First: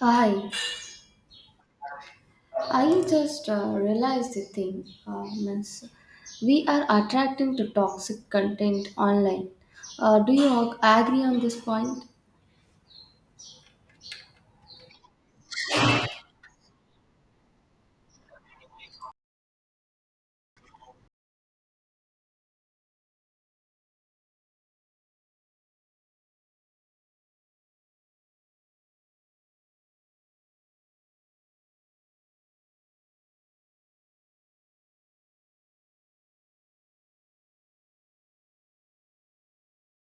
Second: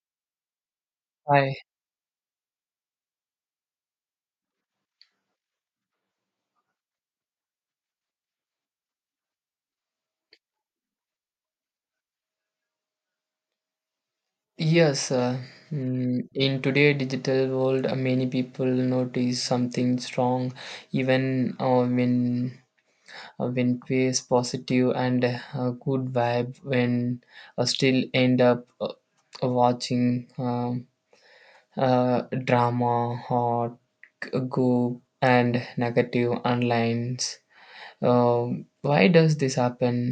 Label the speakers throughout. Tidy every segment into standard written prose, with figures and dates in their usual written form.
Speaker 1: Hi,
Speaker 2: Hi.
Speaker 1: I just realized the thing, means we are attracting to toxic content online. Do you agree on this point?
Speaker 2: Yes, in today digital world, many people notice something strong, even when when face positive and good vibe, when still end up watching uh, drama or go and negative online. Why does this happen?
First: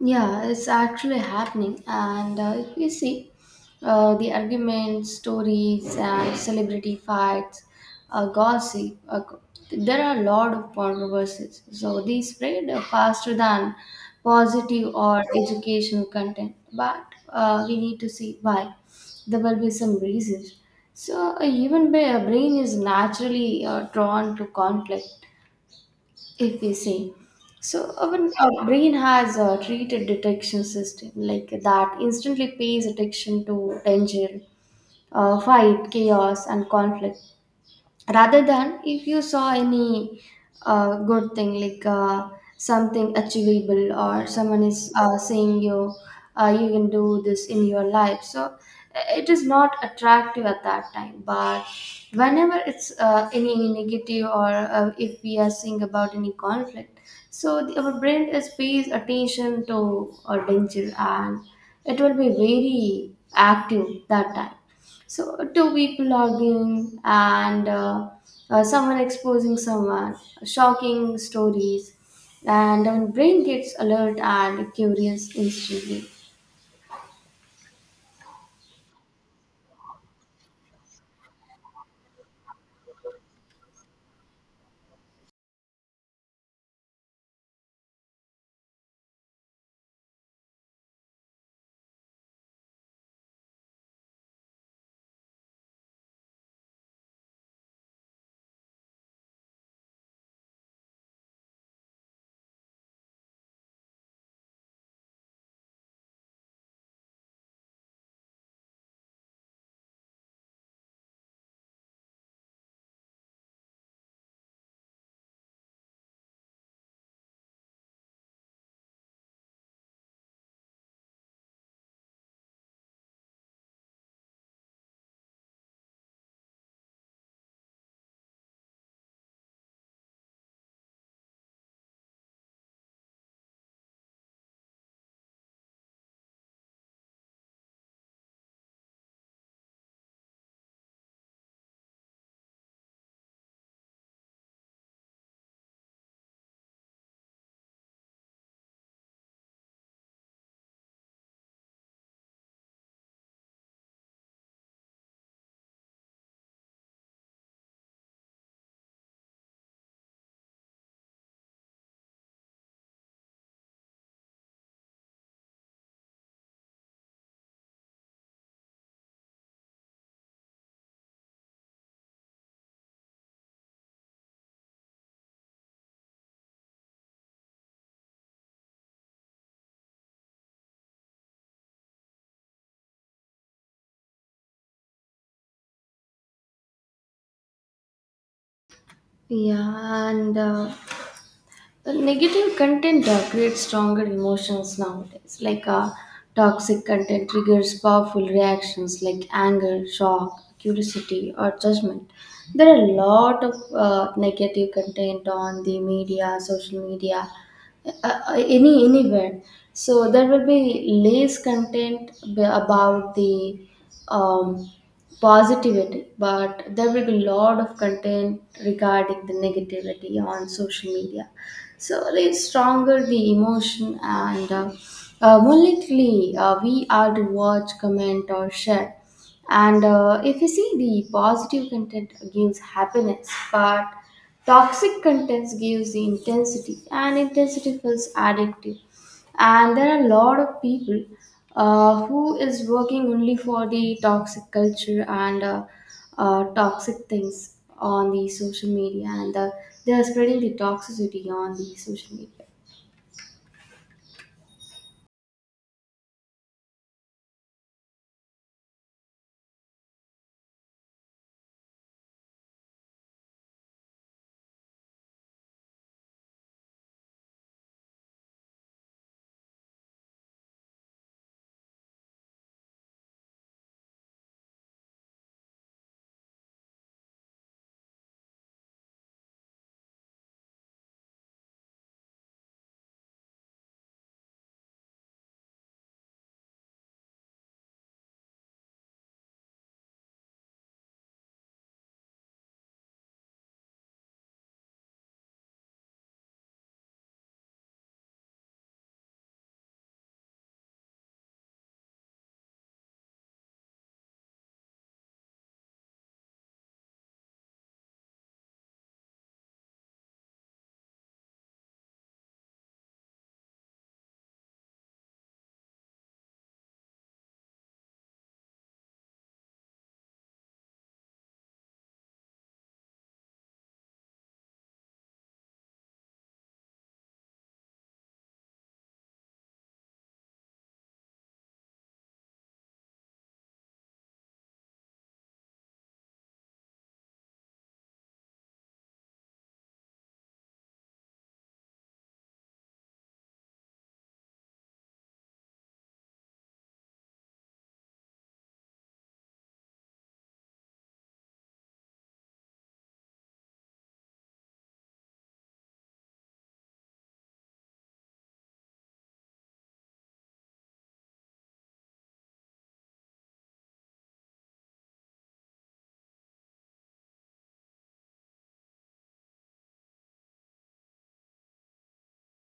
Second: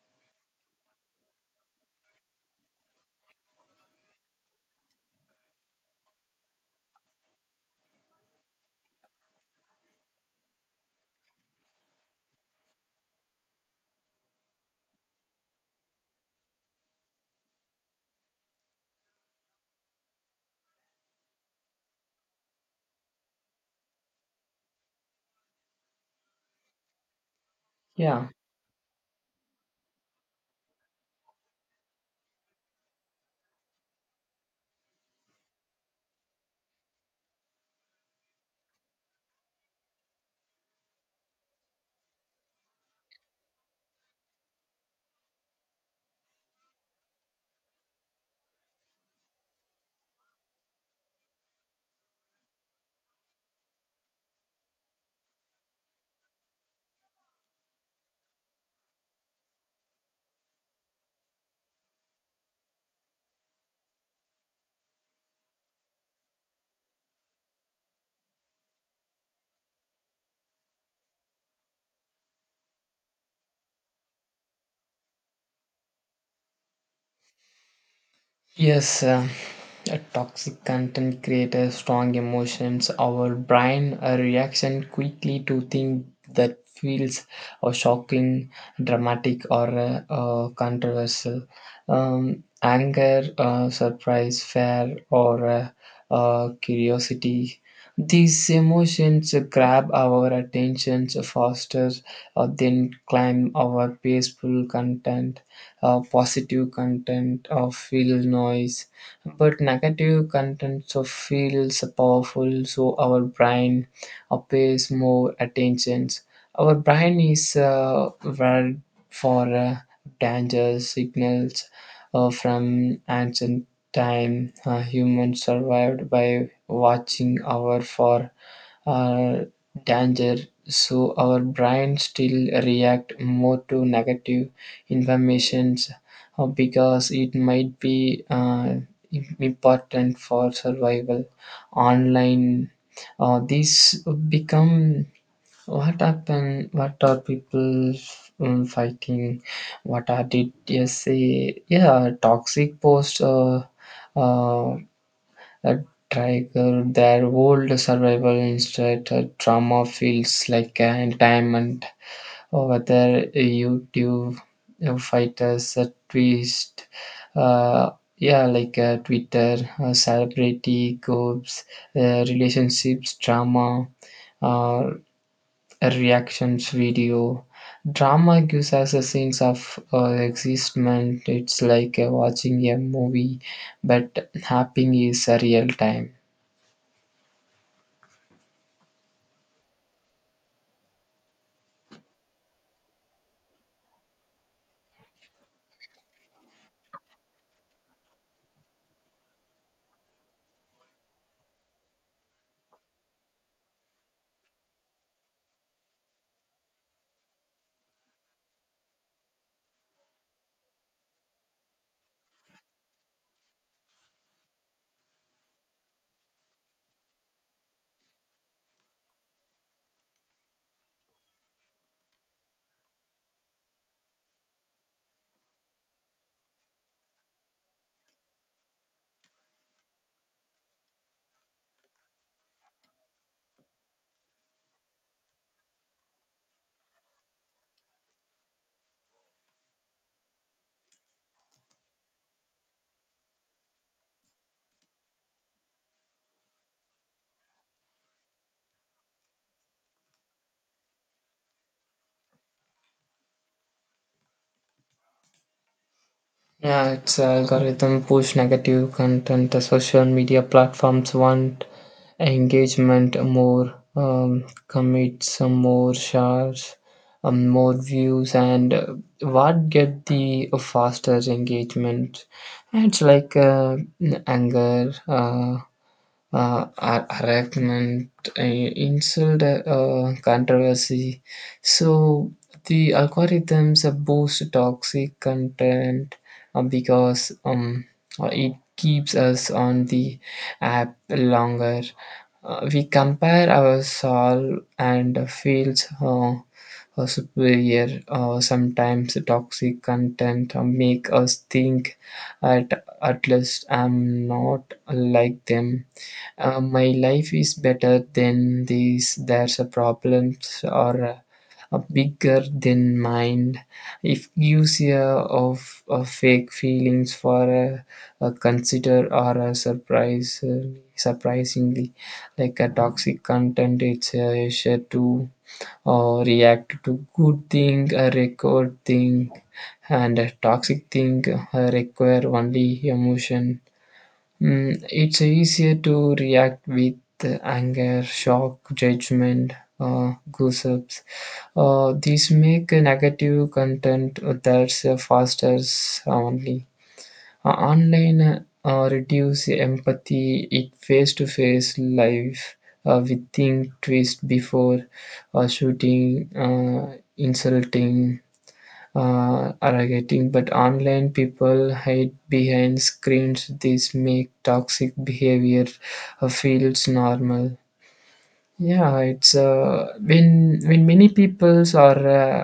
Speaker 1: Yeah, it's actually happening. And if you see the arguments, stories, and celebrity fights, gossip, there are a lot of controversies. So these spread faster than positive or educational content. But we need to see why. There will be some reasons. So a human brain is naturally drawn to conflict if we see so our,
Speaker 2: Yeah.
Speaker 1: our brain has a treated detection system like that instantly pays attention to danger, fight, chaos, and conflict, rather than if you saw any good thing like something achievable or someone is saying you you can do this in your life. So it is not attractive at that time, but whenever it's any negative or if we are seeing about any conflict, so our brain is pays attention to danger, and it will be very active that time. So two people arguing and someone exposing someone, shocking stories, and our brain gets alert and curious instantly.
Speaker 2: Yes, a toxic content creates strong emotions. Our brain reaction quickly to things that feels or shocking, dramatic, or controversial. Anger, surprise, fear, or curiosity. These emotions grab our attention faster than climb our peaceful content, positive content of feel noise, but negative content, so feels are powerful, so our brain pays more attentions. Our brain is wired for danger signals from ancient time. Humans survived by watching hour for uh, danger, so our brain still react more to negative informations because it might be important for survival online. These become what happened, what are people fighting, what are did you say? Yeah, toxic posts. Uh, a tiger, their old survival instinct, a drama feels like an diamond. Whether YouTube fighters, a twist, uh, yeah, like Twitter, celebrity groups, relationships, drama, uh, reactions, video. Drama gives us a sense of existence. It's like watching a movie, but happening is a real time.
Speaker 1: Yeah, and the negative content creates stronger emotions nowadays. Like toxic content triggers powerful reactions like anger, shock, curiosity, or judgment. There are a lot of negative content on the media, social media, any anywhere. So there will be less content about the um, positivity, but there will be a lot of content regarding the negativity on social media. So let's stronger the emotion, and more likely we are to watch, comment, or share. And if you see, the positive content gives happiness, but toxic content gives the intensity, and intensity feels addictive. And there are a lot of people who is working only for the toxic culture, and toxic things on the social media, and they are spreading the toxicity on the social media.
Speaker 2: Yeah, it's algorithm push negative content. The social media platforms want engagement more, commit some more shares, more views, and what get the faster engagement? And it's like anger. Harassment, uh, insult, controversy. So the algorithms boost toxic content because it keeps us on the app longer. We compare ourselves and feels superior. Sometimes toxic content make us think at least I'm not like them. My life is better than this, there's a problems or a bigger than mine. It gives you of fake feelings for a consider or a surprise, surprisingly. Like a toxic content, it's a share to or react to good thing, a record thing, and a toxic thing require only emotion. Mm, it's easier to react with anger, shock, judgment, goosebumps. These make negative content that's faster only. Online reduce empathy. It face to face life. We think twist before shooting, insulting, are getting, but online people hide behind screens. This make toxic behavior feels normal. Yeah, it's uh, when many peoples are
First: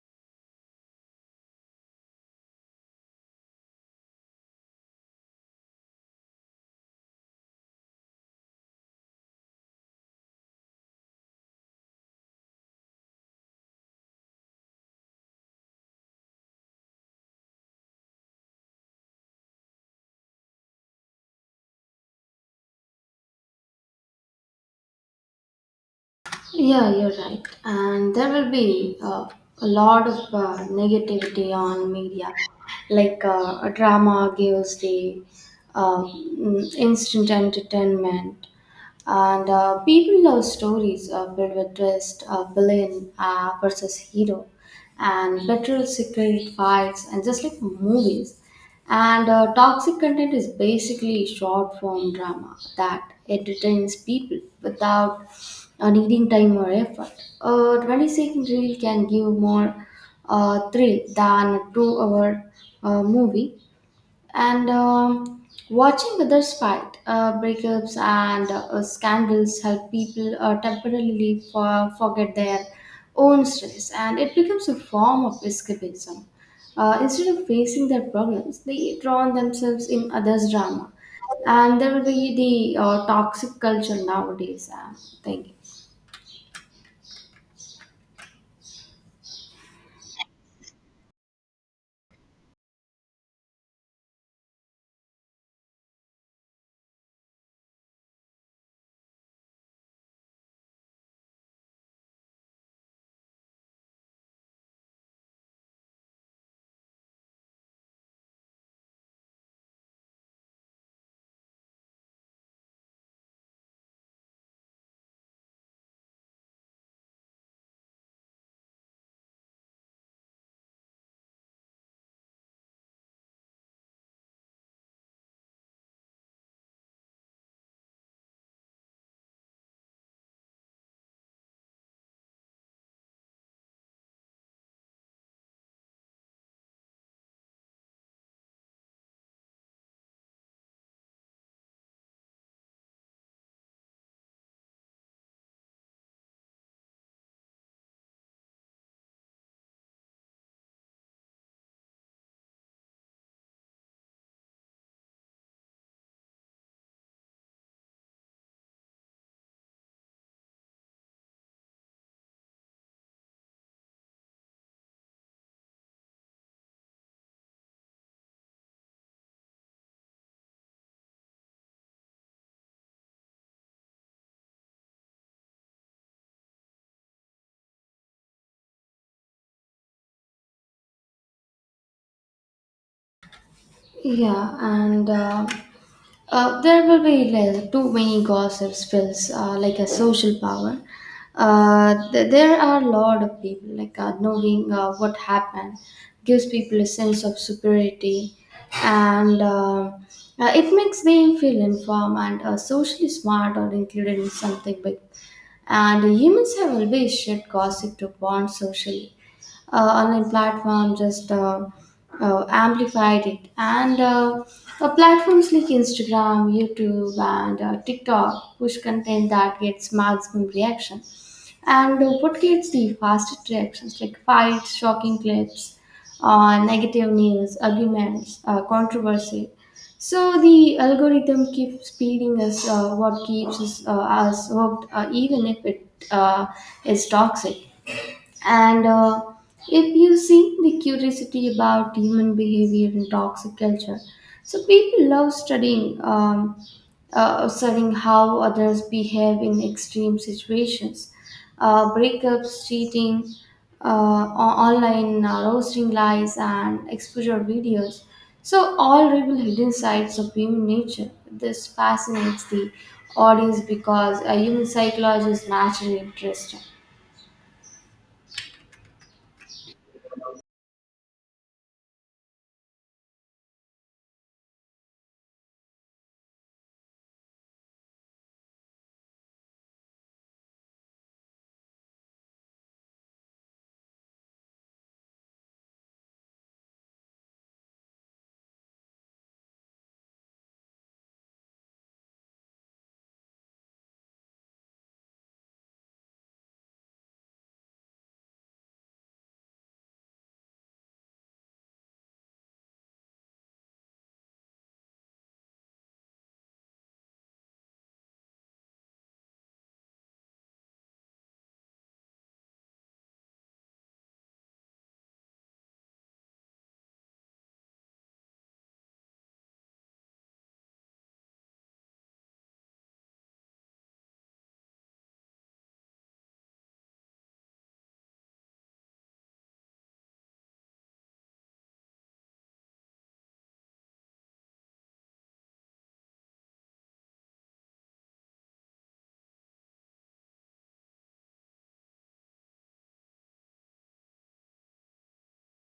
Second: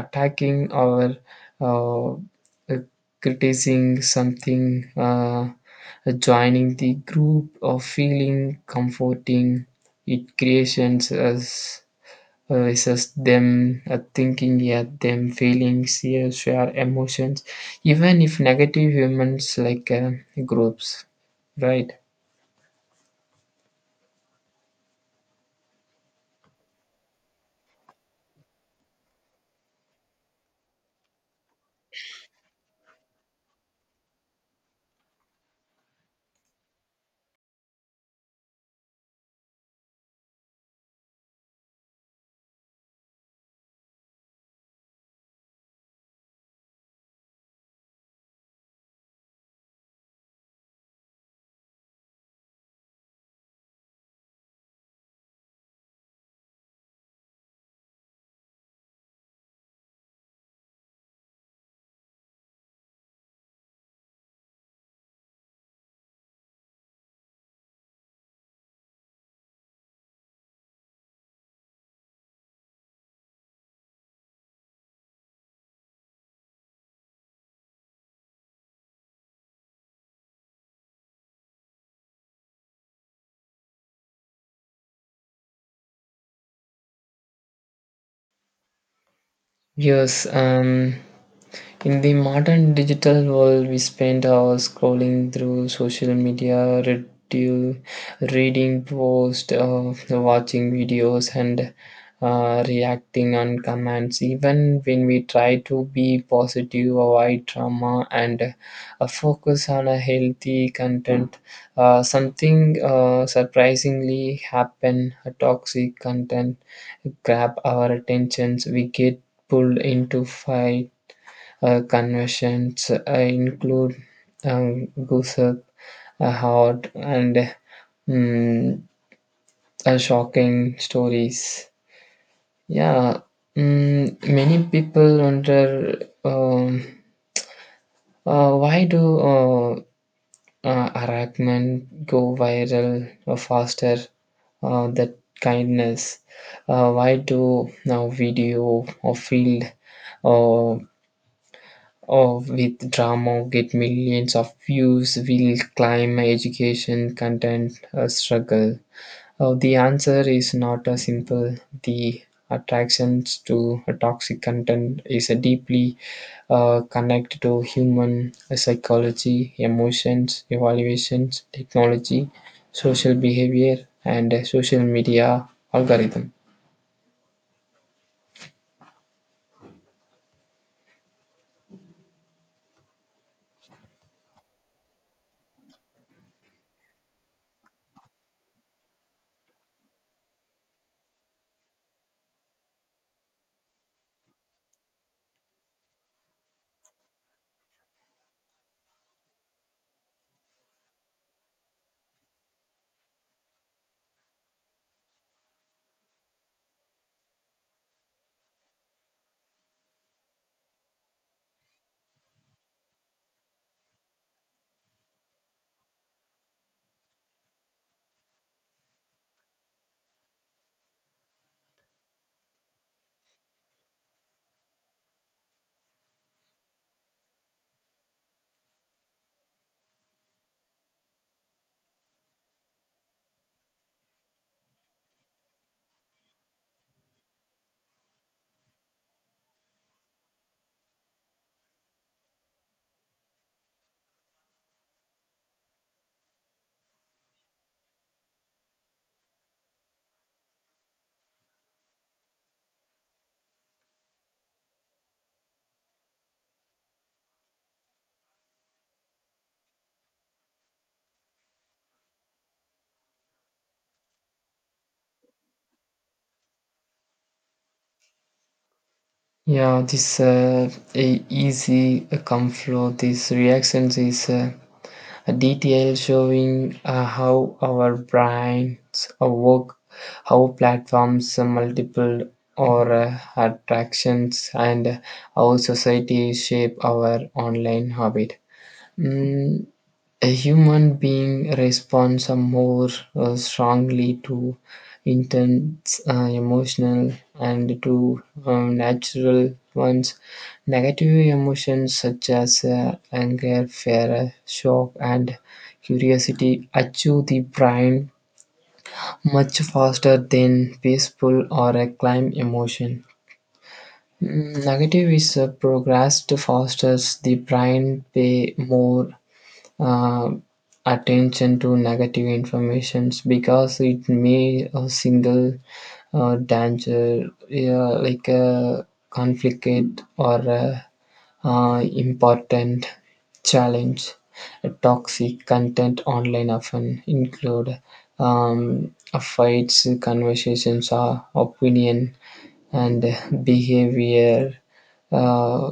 Speaker 2: attacking or uh, uh, criticizing something, joining the group or feeling comforting. It creations us, it's just them thinking, yeah, them feelings, yeah, share emotions even if negative humans like groups, right?
Speaker 1: Yeah, you're right. And there will be a lot of negativity on media. Like a drama gives the instant entertainment, and people love stories filled with twist, villain versus hero, and betrayal, secret fights, and just like movies. And toxic content is basically short form drama that entertains people without needing time or effort. A 20-second reel can give more thrill than a 2 hour movie, and watching others fight, breakups, and scandals help people temporarily forget their own stress, and it becomes a form of escapism. Instead of facing their problems, they drown themselves in others' drama, and there will be the toxic culture nowadays, I'm thinking.
Speaker 2: Yes. In the modern digital world, we spend hours scrolling through social media, reading posts, watching videos, and reacting on comments. Even when we try to be positive, avoid drama, and focus on a healthy content, something surprisingly happen. A toxic content grab our attentions. We get pulled into fight, conventions include gossip, hot, and mm, shocking stories. Yeah, mm, many people wonder why do harassment go viral faster than kindness? Why do now video or field uh, oh, with drama, get millions of views, will climb education, content, a struggle. Oh, the answer is not a simple. The attractions to a toxic content is a deeply connected to human psychology, emotions, evaluations, technology, social behavior, and social media algorithm.
Speaker 1: Yeah, and. There will be like too many gossips feels like a social power. There are a lot of people like knowing what happened gives people a sense of superiority, and it makes them feel informed and socially smart or included in something big. And humans have always shared gossip to bond socially. Online platform just amplified it, and platforms like Instagram, YouTube, and TikTok push content that gets maximum reaction. And what gets the fastest reactions like fights, shocking clips, negative news, arguments, controversy. So the algorithm keeps feeding us what keeps us hooked, even if it is toxic. And if you see the curiosity about human behavior in toxic culture, so people love studying how others behave in extreme situations, breakups, cheating, online roasting, lies, and exposure videos. So all reveal hidden sides of human nature. This fascinates the audience because a human psychology is naturally interesting.
Speaker 2: Yeah, this easy come flow. These reactions is. A detail showing how our brains work, how platforms multiple or attractions, and how society shape our online habit. Mm, a human being responds more strongly to intense emotional and to natural ones. Negative emotions such as anger, fear, shock, and curiosity achieve the brain much faster than peaceful or a calm emotion. Mm, negative is progressed fasters. The brain pay more uh, attention to negative informations because it may a single danger, yeah, like a conflict or a, important challenge. Toxic content online often include um, fights conversations or opinion and behavior, uh,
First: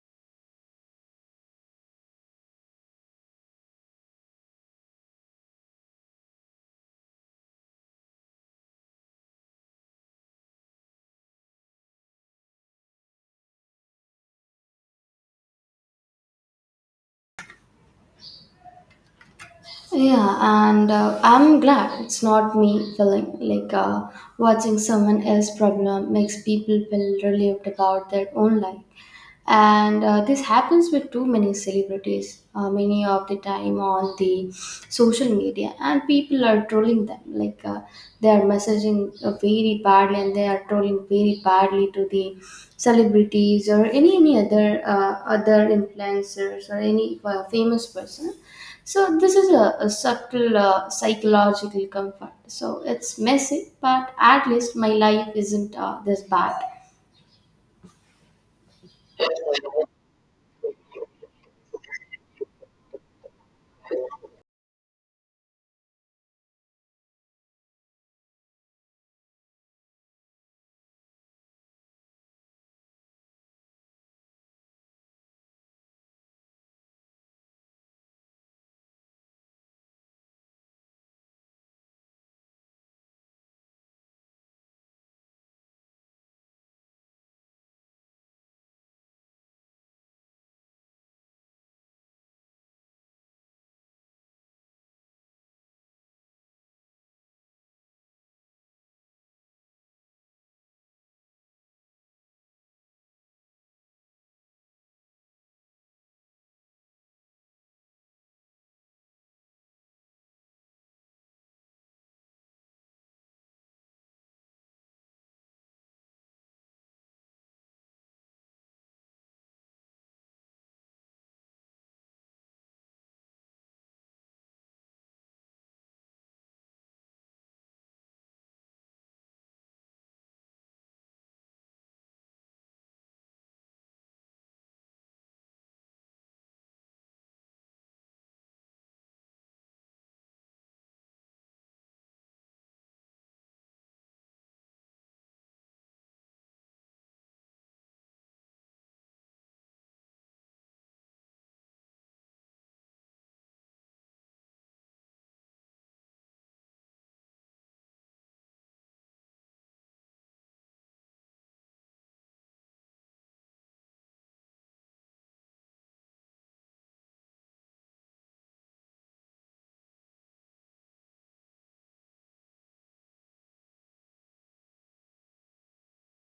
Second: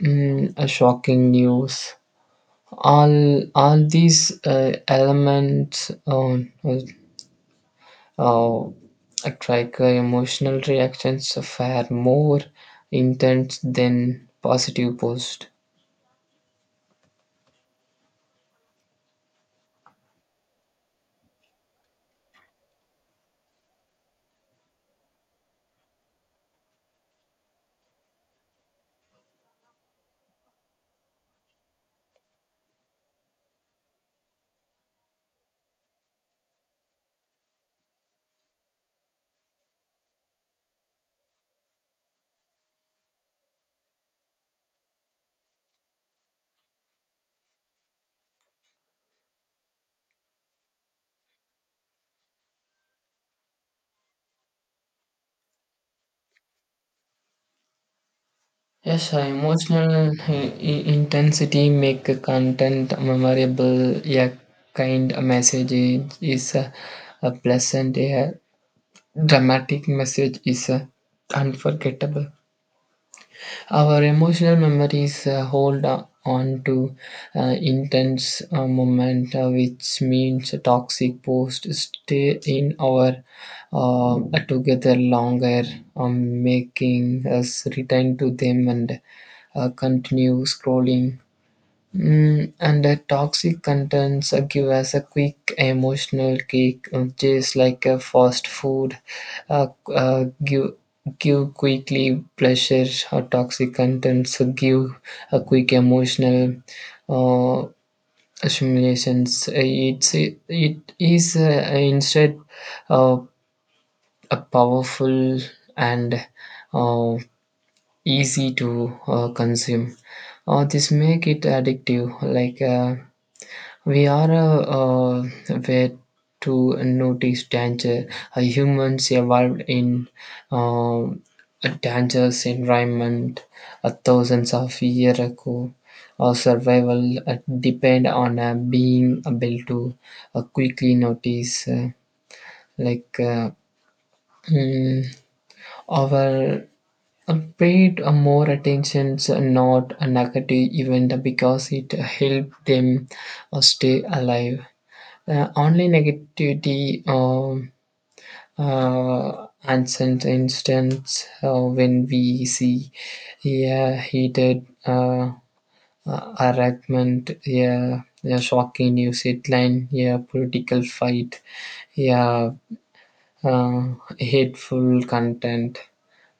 Speaker 2: shocking news. All these elements on uh, like emotional reactions are more intense than positive post.
Speaker 1: Yeah, and I'm glad it's not me feeling like watching someone else's problem makes people feel relieved about their own life. And this happens with too many celebrities many of the time on the social media, and people are trolling them like they are messaging very badly, and they are trolling very badly to the celebrities or any other other influencers or any famous person. So this is a subtle psychological comfort, so it's messy, but at least my life isn't this bad.
Speaker 2: Yes, uh, emotional intensity make a content memorable. A kind message is a pleasant, a dramatic message is a unforgettable. Our emotional memories hold on to intense moment, which means a toxic post stay in our uh, together longer, making us return to them and continue scrolling. Mm, and the toxic contents give us a quick emotional kick, which is like a fast food, uh, uh, give give quickly pleasure. Or toxic contents give a quick emotional uh, stimulations. It is instead uh, a powerful and uh, easy to consume. This make it addictive, like. We are where to notice danger. Humans evolved in uh, a dangerous environment thousands of years ago. Our survival depend on being able to quickly notice, like uh, mm, our paid more attention, not a negative event because it helped them stay alive. Online negativity, and since instance, when we see a heated argument, a shocking news headline, a political fight, a uh, hateful content.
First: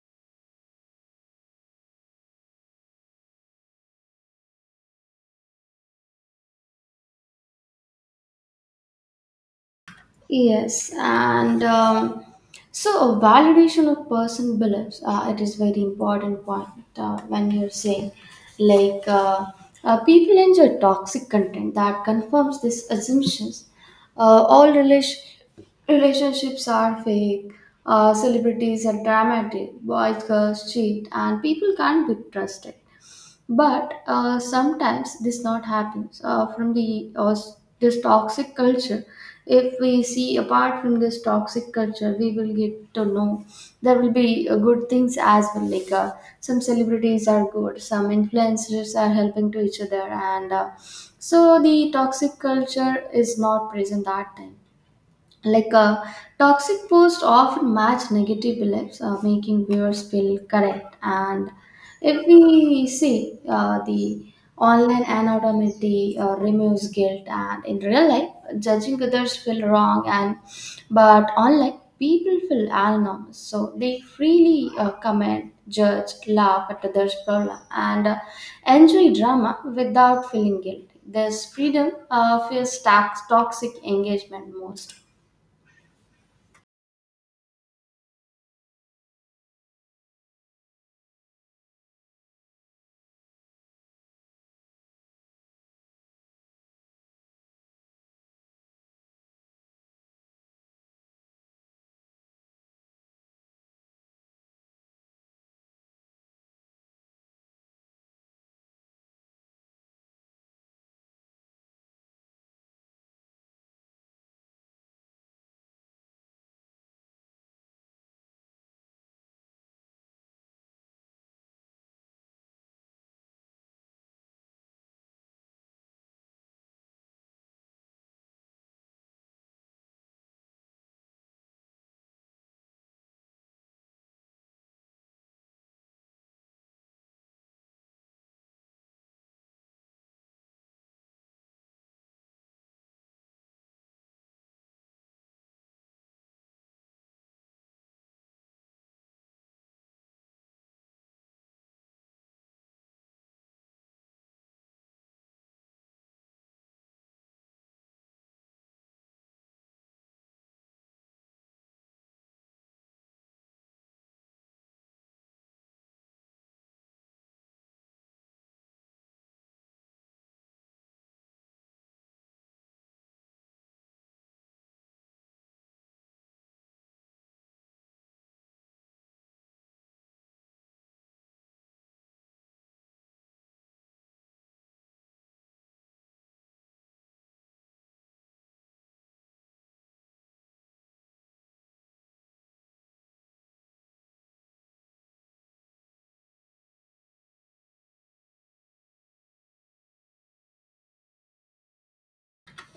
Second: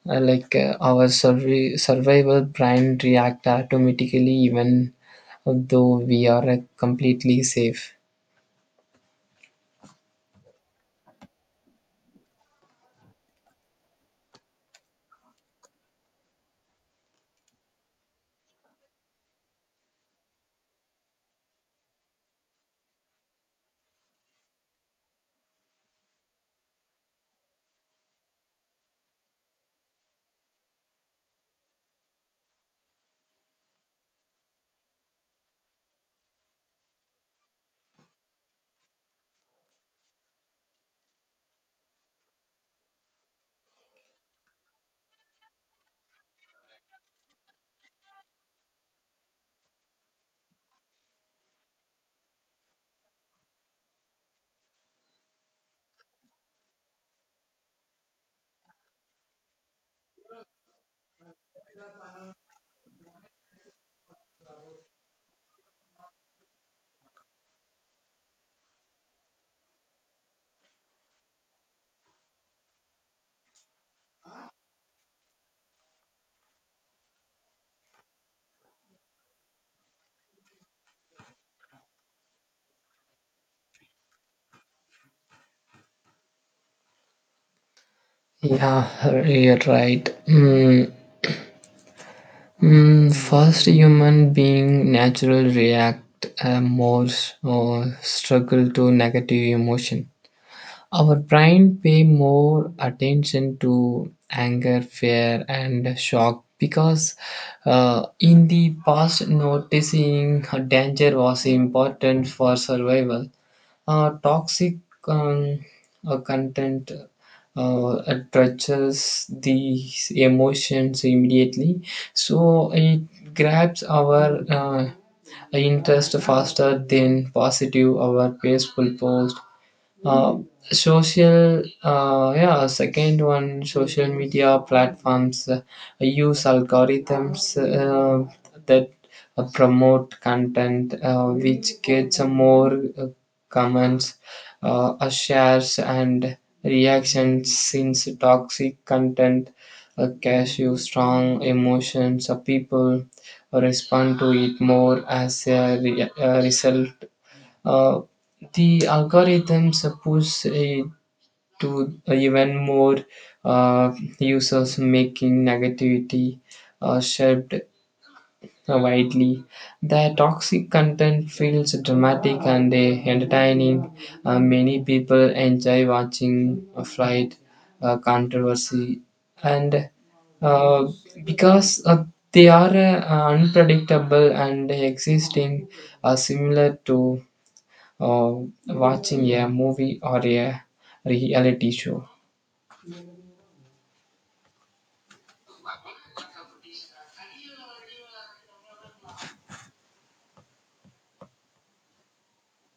Speaker 2: Our survival brain react automatically even though we are completely safe.
Speaker 1: Yes, and so validation of person beliefs. It is very important point when you're saying like people enjoy toxic content that confirms these assumptions. All relation relationships are fake. Celebrities are dramatic. Boys, girls cheat, and people can't be trusted, but sometimes this not happens from the this toxic culture. If we see apart from this toxic culture, we will get to know there will be good things as well, like some celebrities are good, some influencers are helping to each other, and so the toxic culture is not present that time, like toxic posts often match negative beliefs, making viewers feel correct. And if we see the online anonymity removes guilt, and in real life judging others feel wrong, and but online people feel anonymous, so they freely comment, judge, laugh at others problem, and enjoy drama without feeling guilty. This freedom feels toxic engagement most.
Speaker 2: Yeah, you're right. Mm, first, human being natural react more or struggle to negative emotion. Our brain pay more attention to anger, fear, and shock because in the past, noticing danger was important for survival. Toxic um, content uh, touches these emotions immediately, so it grabs our interest faster than positive or peaceful post. Uh, yeah, second one, social media platforms use algorithms that promote content which gets more comments, shares, and reactions. Since toxic content uh, you strong emotions, uh, people respond to it more as a result. Uh, the algorithms push it to even more uh, users, making negativity shared widely. The toxic content feels dramatic and entertaining. Many people enjoy watching a flight, controversy, and uh, because they are unpredictable and existing, similar to or watching a movie or a reality show.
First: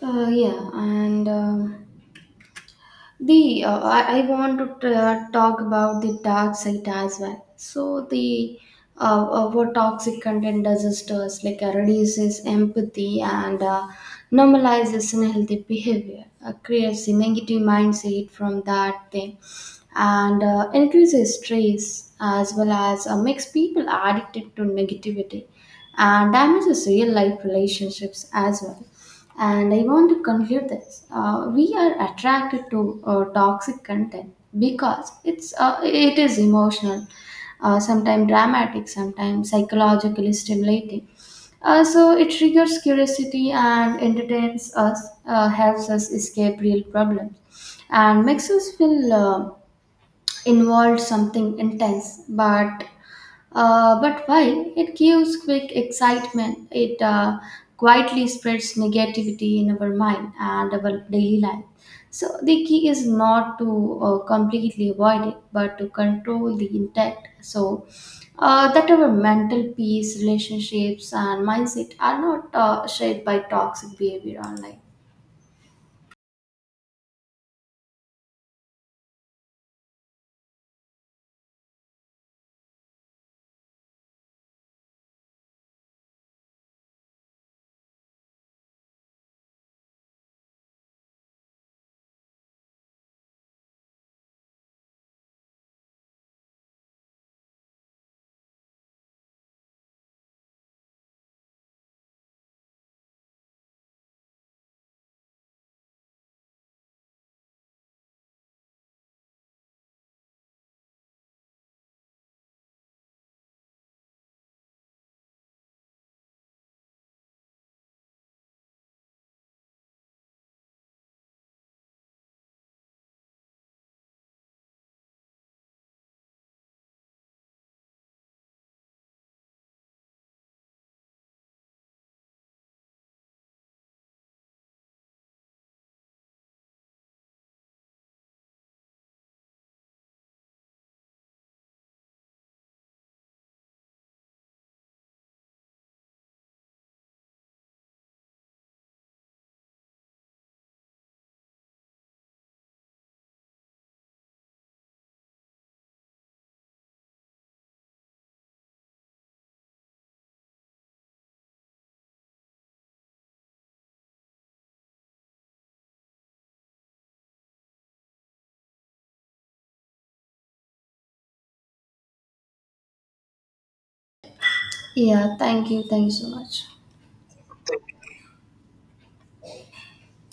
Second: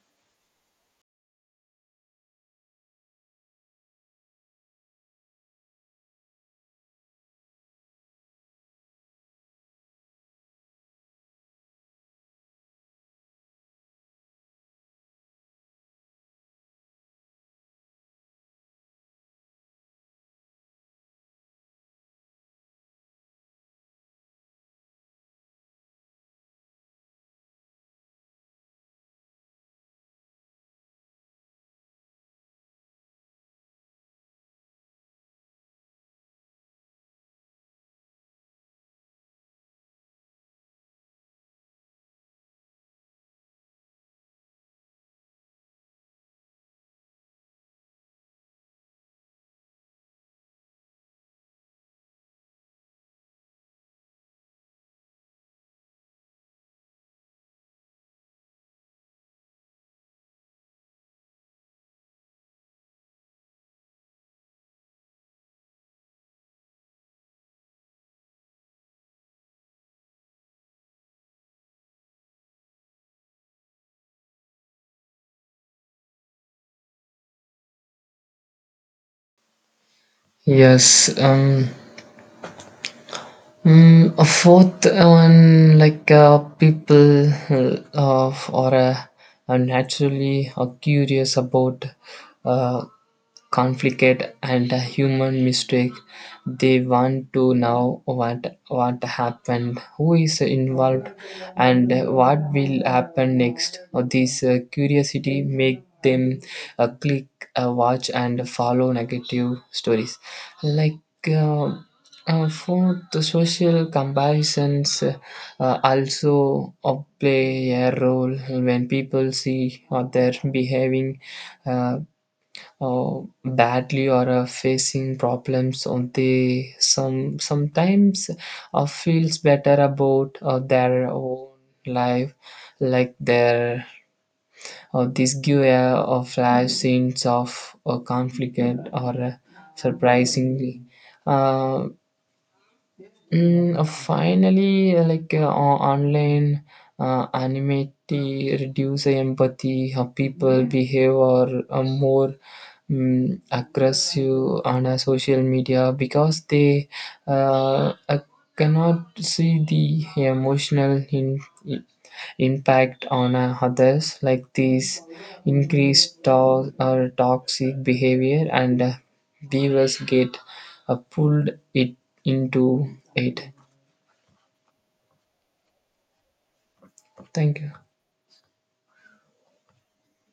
Speaker 1: Yeah, and I want to talk about the dark side as well. So the what toxic content does is to us, like reduces empathy and normalizes unhealthy behavior, creates a negative mindset from that thing, and increases stress, as well as makes people addicted to negativity and damages real life relationships as well. And I want to conclude this. We are attracted to toxic content because it is emotional, sometimes dramatic, sometimes psychologically stimulating. So it triggers curiosity and entertains us, helps us escape real problems, and makes us feel involved something intense. But while it gives quick excitement, it quietly spreads negativity in our mind and our daily life. So the key is not to completely avoid it, but to control the intact. So that our mental peace, relationships, and mindset are not shaped by toxic behavior online.
Speaker 2: Yes. A fourth one, like people or are naturally curious about uh, conflict and a human mistake. They want to know what happened, who is involved, and what will happen next. This curiosity make them click, watch and follow negative stories, like uh, for the social comparisons also play a role. When people see other behaving uh, badly or are facing problems, or they sometimes feels better about their own life, like their this give a flash sense of a conflict or surprisingly. uh, Finally, like online anonymity reduce empathy. How people behave or more mm, aggressive on a social media because they uh, uh, cannot see the emotional in, impact on others, like these increased or toxic behavior, and viewers get pulled it into it.
Speaker 1: Yeah, thank you. Thank you so much.
Speaker 2: Thank you.